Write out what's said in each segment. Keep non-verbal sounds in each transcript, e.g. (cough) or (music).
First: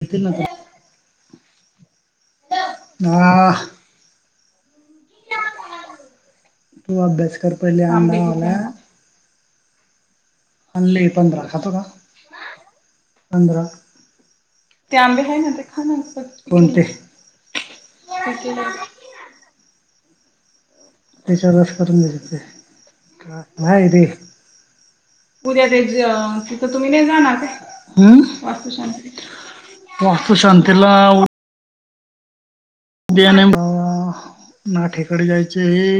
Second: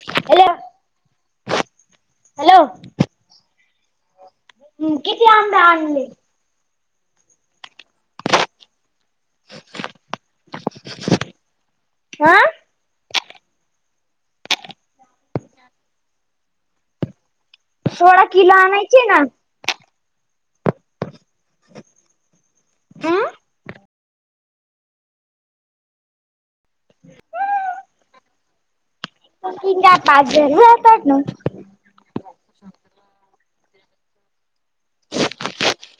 तिथे ना हॅलो तर (unintelligible) हम्म किती आंब्या आणले? तू अभ्यास कर पहिले आंबे आलाय. (unintelligible) आणलंय पंधरा खातो का? ह पंधरा ते आंबे आहे ना ते खाण्या, कोणते? सोळा किलो पिकलेले. आणायची ना. त्याच्या रस करून देत ते का नाही रे. उद्या ते ज तिथं तुम्ही नाही जाणार काय वास्तुशांती वास्तुशांतीला (unintelligible) देणं बाबा नाठेकडे जायचय.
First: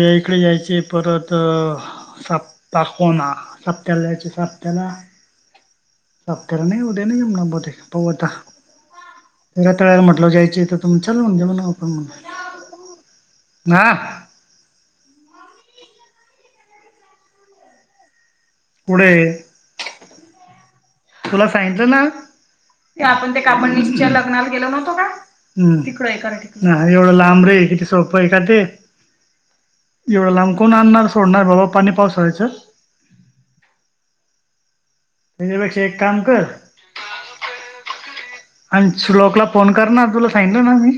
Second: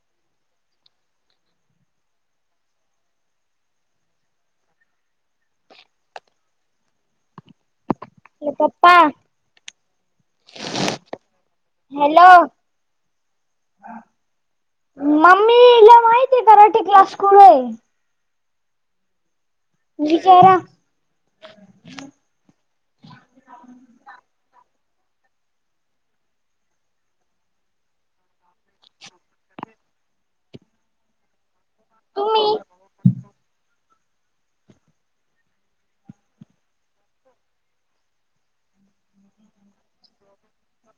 ये इकडे यायचेय परत अ साप पाक कोणा सापट्याला जायचे साप त्याला सापट्याला नाही उद्या नाही जमणार बहुतेक पवता पप्पा हिला तळायला म्हटलं जायची तर तु चल म जेऊन या आपण मग. हॅलो ना मम्मीला माहती आहे कराठी क्लास कुडे आहे. पुढे विचारा तुला सांगितलं ना ते तो का हम्म तिकडे एकारया ठिकाणी नाय एवढं लांबरे आहे किती सोपं आहे का ते? एवढं लांब कोण आणणार सोडणार बाबा पाणी पावसाळ्याचा. तुम्ही त्याच्यापेक्षा एक काम कर आणि श्लोकला फोन कर ना तुला सांगितलं ना मी.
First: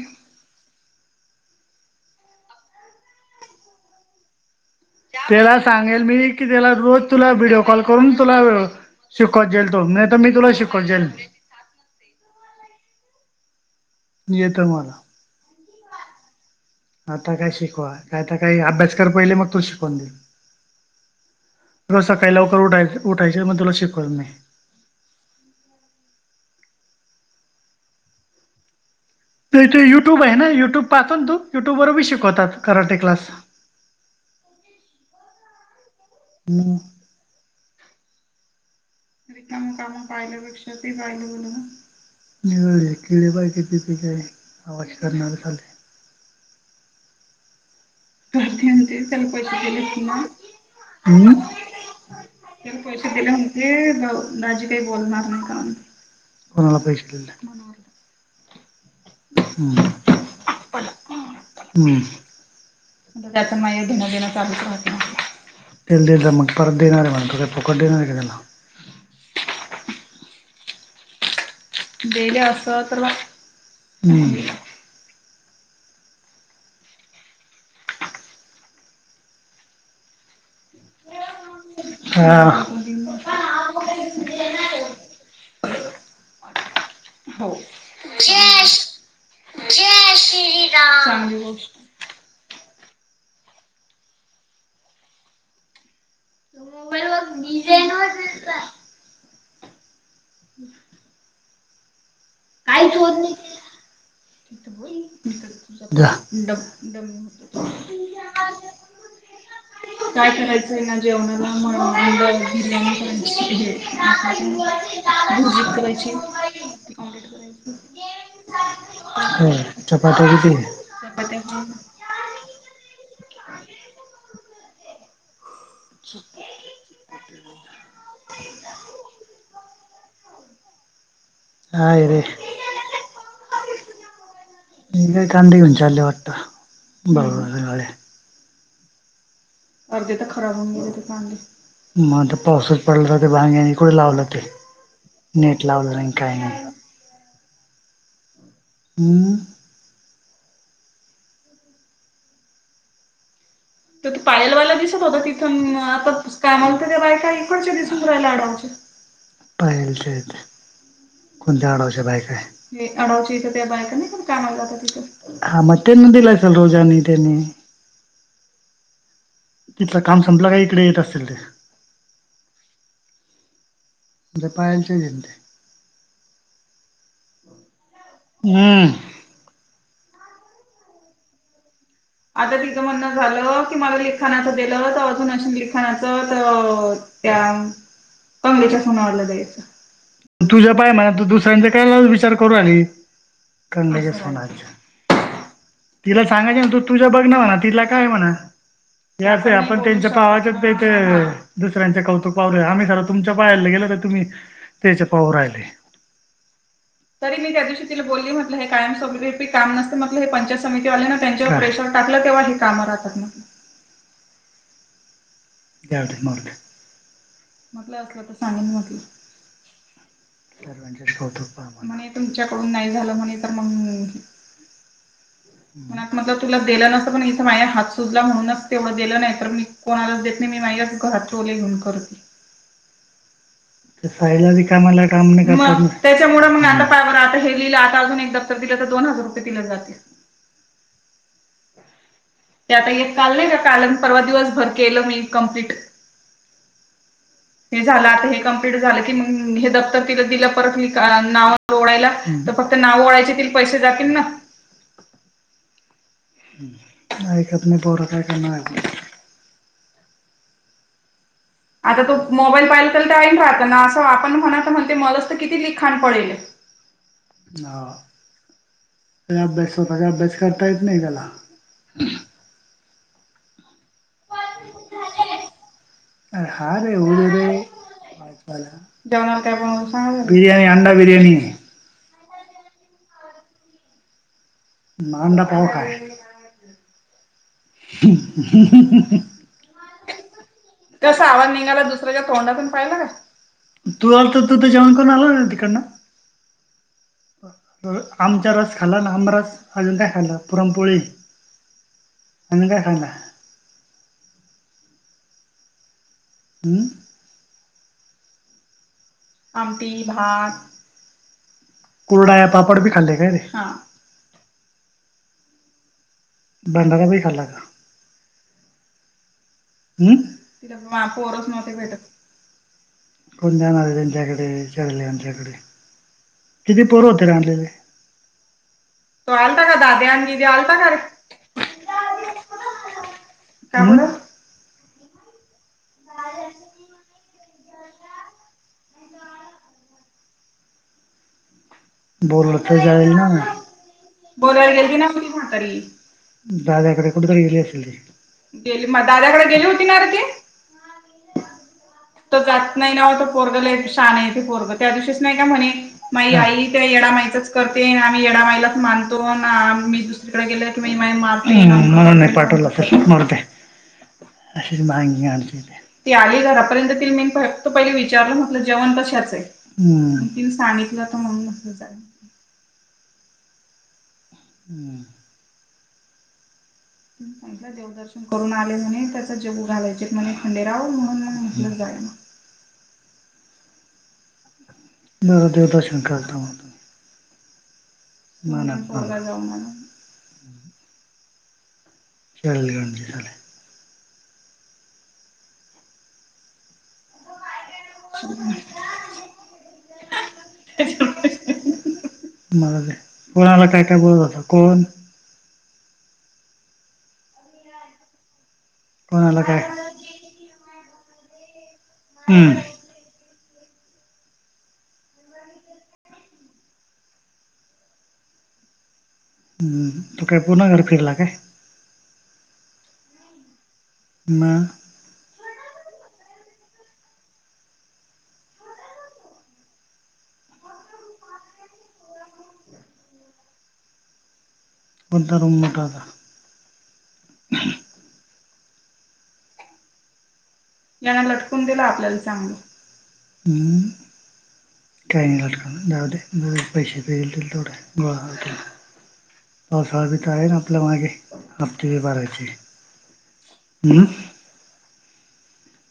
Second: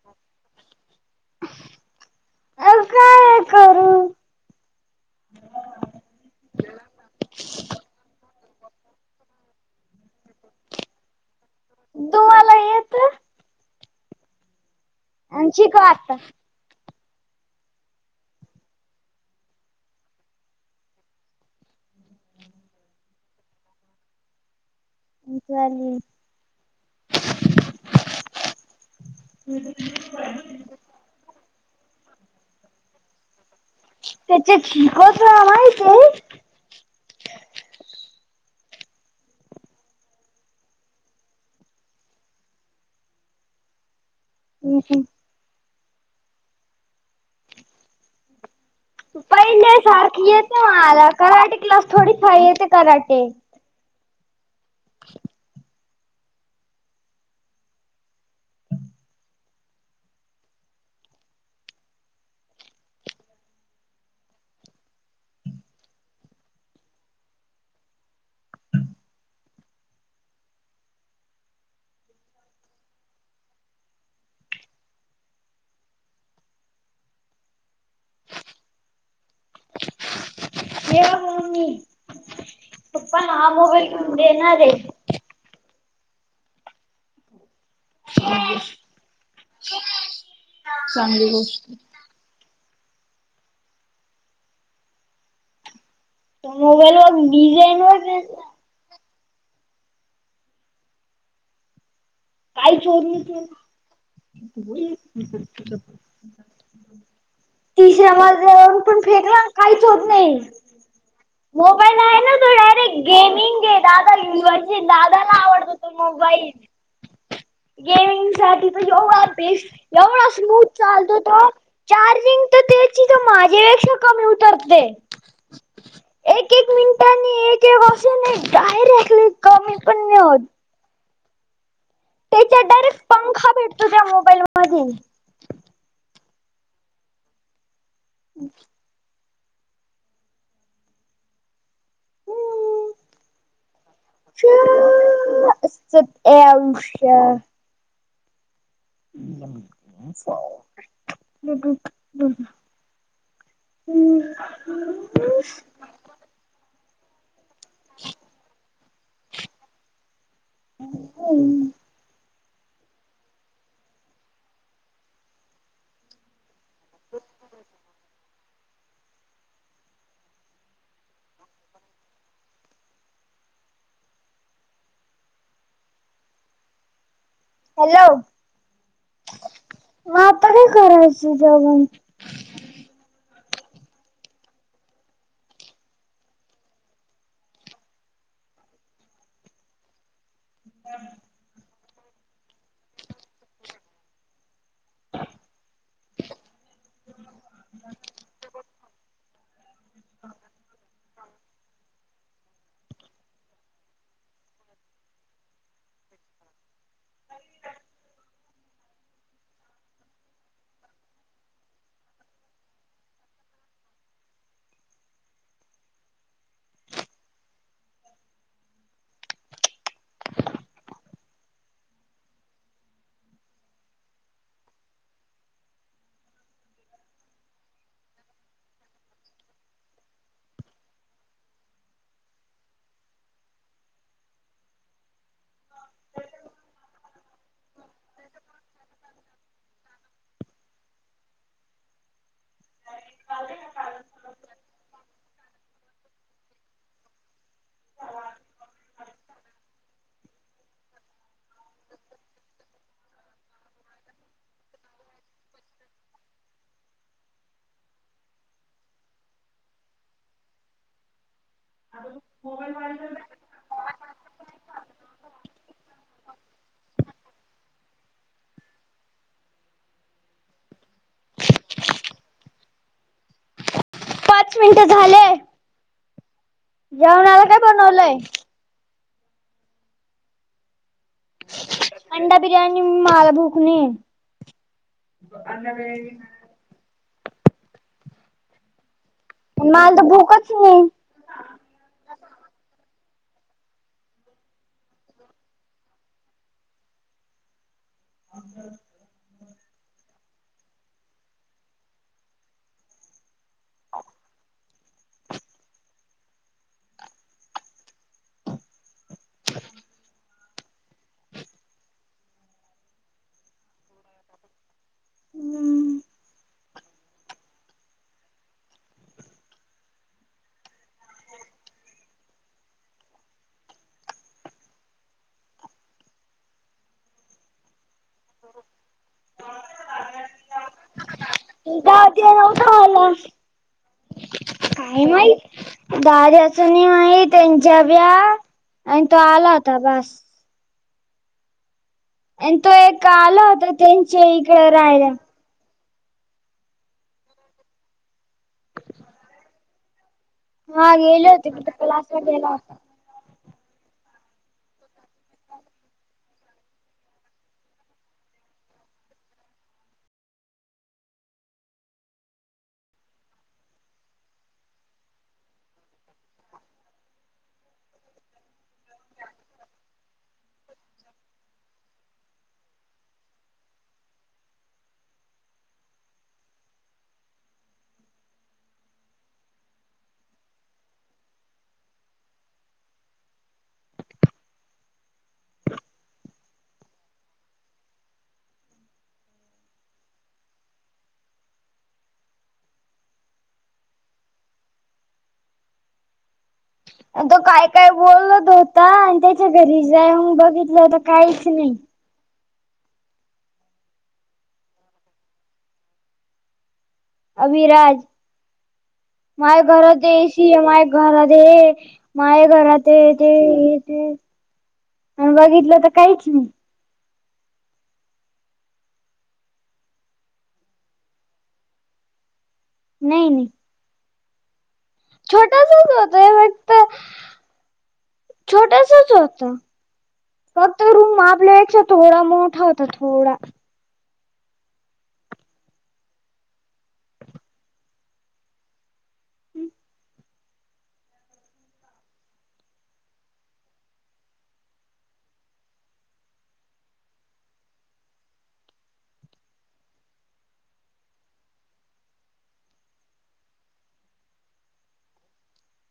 (unintelligible) त्याला सांगेल मी कि त्याला रोज तुला व्हिडओ कॉल करून तुला अ शिकवत जाईल तो नाही तर मी तुला शिकवत जाईल तुम्हाला येत येत मला. (unintelligible) आता काय शिकवा कायता काय अभ्यास कर पहिले मग तू शिकवून देई. रोज सकाळी लवकर उठाय उठायचे मग तुला शिकवन मी. इथे आली ते इथे युट्यूब आहे ना युट्यूब पाहतून तू युट्यूब वरी शिकवतात कराटे क्लास. त्याचे छीकोचा आवा आहे इथे म रिकामे कामं पाहिल्यापेक्षा ते पाहिलं बरं ना. (unintelligible) किडे पायके पिकचे आहे आवाज करणार चाल ह ह्यानी ते त्याला पैसे पहिले दिले होती ना सारखी येते मला हम्म कराटे क्लास थोडी येते त्याला पैसे कराटे दिले म्हण ते नौ नाजी काही बोलणार नाही कारण कोणाला पैसे दिले हम्म हम्म. त्यात माय घेणं देणं चालूच राहत ना तेल देलता मग परत देणार आहे म्हणा तो काय फोकट देणार आहे काय त्याला देले असता तर हम्म. (unintelligible) तू पण हा मोबाईल घेऊन देणार आहे हो. (unintelligible) त्या मोबाईल वर डिझाईन वैगरे हम्म. काय चोर ली तू डब डमी होतो तिसऱ्या मजाल्यावर पण फेकला काहीच होत काय नाही करायचंय ना जेवणाला मग मोबाईल आहे ना तो बिर्याणी डायरेक्ट करायची गेमिंग हे आहे दादाज दादाला भुर्जी आवडत तो करायची मोबाईल (unintelligible) ऑमलेट (unintelligible) गेमिंग साठी तो एवढा हो बेस्ट चपात्या एवढा किती? स्मूथ चालतो तो चपात्या चार्जिंग तर त्याची माझ्यापेक्षा कमी उतरतेय एक एक मिनिटानी एक एक (unintelligible) डायरेली कमी पण नाही होत (unintelligible) त्याच्यात डायरेक्ट पंखा भेटतो त्या मोबाईल मध्ये बरं आहे (unintelligible) (unintelligible) मग पावसच पडला तर ते भांग्यानीकडे लावलं की नेट लावल र काही नाही (unintelligible) हम्म (unintelligible) तर त पायलवायला दिसत होत तिथून आता काय मागत ते बाय काही पायल च्या इथे कोणत्या आडावाच्या बायक आहे (unintelligible) (unintelligible) तिथलं काम संपलं का इकडे येत असल ते जपायचे गते (unintelligible) (inaudible) त्या पंगलेच्या फोनवडला जायचं तुझ्या पाय म्हणा तू दुसऱ्यांचा कायला विचार करू आली तिला सांगायच ना तू तुझ्या बघ ना म्हणा तिला काय म्हणा या आपण त्यांच्या पावाच्याथ दुसऱ्यांच्या कौतुक (inaudible) (unintelligible) (inaudible) (inaudible) (inaudible) (unintelligible) (unintelligible) म म्हटलं तुला दिलं नसत पण इथं माझ्या हात सुजला म्हणूनच तेवढं दिलं नाही तर मी कोणालाच (inaudible) साईला कामाला काम त्याच्यामुळे मग पाया आता हे अजून एक दातर दिलं तर दोन हजार रुपये दिले जातील ते आता एक काल नाही का काल परवा दिवस भर केलं मी कंप्लीट (unintelligible) हे झालं आता हे कंप्लीट झालं की हे दप्त तिला दिलं परत नावडायला फक्त नाव वळाायचीतील पैसे जतील ना. ह ऐकत नाही पोर बर काय. आता तो मोबाईल पाहिल कल तर आईन राहत ना असं आपण म्हणा तर म्हणते मलाच तर किती लिखाण पडेल. हो अभ्यास कसा अभ्यास करता येत नाही त्याला. पाच मिनिट झालेय. हार होऊ दे रे. बनवलंय जेवणाला काय बनवणार सांगा त्याला बिर्याणी अंडा बिर्याणी. अंडा बिर्याणी माला भूक नाहीय म अंडा पाव खा. मला तर भूकच नाही (unintelligible) कस आवाज निघायला दुसऱ्याच्या तोंडातून पाहिला का? तू आल तर तू तर जेवण करून आला तिकडना. आमचा रस खाला ना आमही रस अजून का खाल्ला पुरणपोळी. मन कालं हम्म आमटी भात कुरडया या पापड भी खाल्ले काय रे? हम्म बांडाला ब हल्ला का ह् तर दिवस नव्हते भेटत. कोण जाणारे त्यांच्याकडे विचारले त्यांच्याकडे. किती पोर होते रा आणलेले? तो आलता का दाद्या आण दीदे आलता का रे. दाद्या नव्हता आला. काय बर काय माहीत दाद्याच नाही माहीत. त्यांच्या व्या आणि तो आला होता बास. बोल आणि तो तर एक जाईल ना आला होता त्यांच्या इकडे बोलायला गेल की ना राहायला. क म्हातारी. दाद्याकडे कुठरी गेली असेल गे म दाद्याकडे गेली होती नार ती? हा गेली होती (unintelligible) वाला पोरगला शान आहे तेे पोरग त्या दिवशीच नाही का म्हणे माई आई. येडामाईचाच करते आम्ही येडामाईलाच मानतो मी दुसरीकडे गेल की मा मा. म्हणून नाही पाठवला तर मरुदे. अ ती आली घरापर्यंत मी फक्त पहि विचारलं म्हटलं जेवण. त सांगितलं म्हणून. हम्म देवदर्शन करून आले म्हणे त्याचा जगू घालायचे म्हणे खंडेराव म्हणून म्हटलं. मग. (unintelligible) (unintelligible) देव दर्शन करता. मला (unintelligible) त काय काय बोलत होता आणि त्याच्या घरी जावून बघितलं होत काहीच नाही. मला कोणाला काय काय बोलत होता कोण. अभिराज कोणाला काय माये घर इी माय घर माये हम्म घरात ते ते आणि बघितलं तर काहीच नाही. तु काय पुर घरी फिरला का? नाही नाही. मग छोटासाच होतोय फक्त छोटासाच होता फक्त रूम आपल्यापेक्षा थोडा मोठा होता थोडा पण दारम मठाता हम् याना लटकून दिला आपल्याला चांगलं काही घटक द पैसे प गोळा होतीलना पावसाळा बी तर आहे ना आपल्या मागे हफ्ती ब बारायचे म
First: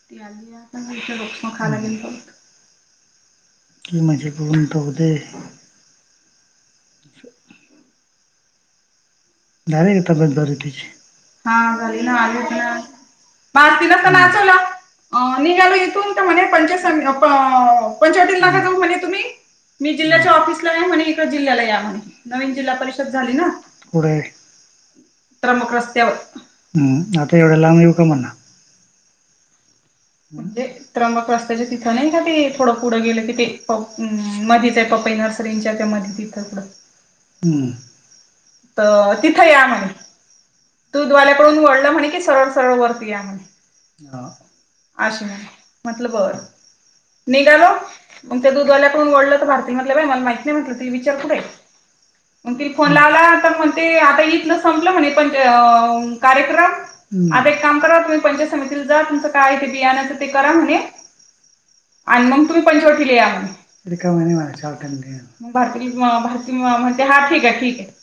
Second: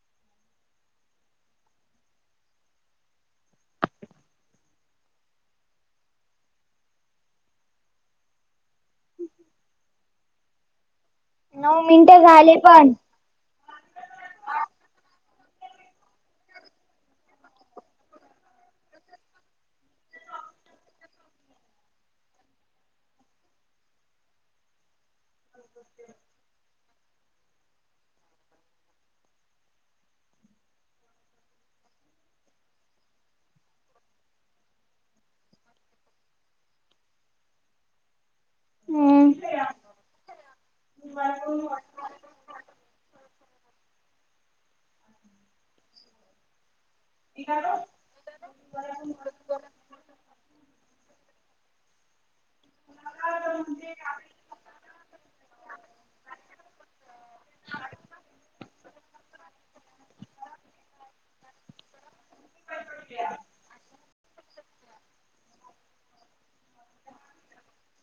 तियाल आप लक्षण खा लागल बत की मझी पघूनंतघध (unintelligible) दर ग तबास बरी तची हा नऊ झारी ना मिनिटं आलीत झाले ना पण मजतीला तर नाचवला निघालो इथून तर म्हणे पंचा पंचास लाखा जाऊ म्हणे तुम्ही मी जिल्ह्याच्या ऑफिसला आहे म्हणे इका जिल्ह्याला या म्हणे नवीन जिल्हा परिषद झाली ना पु मक रस्त्यावर हम्म आता एवढं लांब येऊ का म्हणना णजे त्रंबक रस्त्याचे तिथं नाही का ते थोडं पुढं गेलं कि ते मध प नर्सरीच्या त्या म तर हम्म. तिथं या म्हणे तू द्वाल्याकडून वळल म्हणे की सरळ सरळ वरती या म्हणे अश म्हटलं बर निघालो मग त्या दूधवाल्याकडून वओढलं तर भारती म्हटलं बा मला माहिती नाही म्हटलं तु विचारत र मग त फोनला आला मग ते आता इथ ना संपलं म्हणे पण कार्यक्रम आता एक काम करा तुम्ही पंचायत समितीला जा तुमचं काय आहे बियाण्याचं ते करा म्हणे आणि मग तुम्ही पं शेवटी ल या मातमते हा ठीक आहे ठीक आहे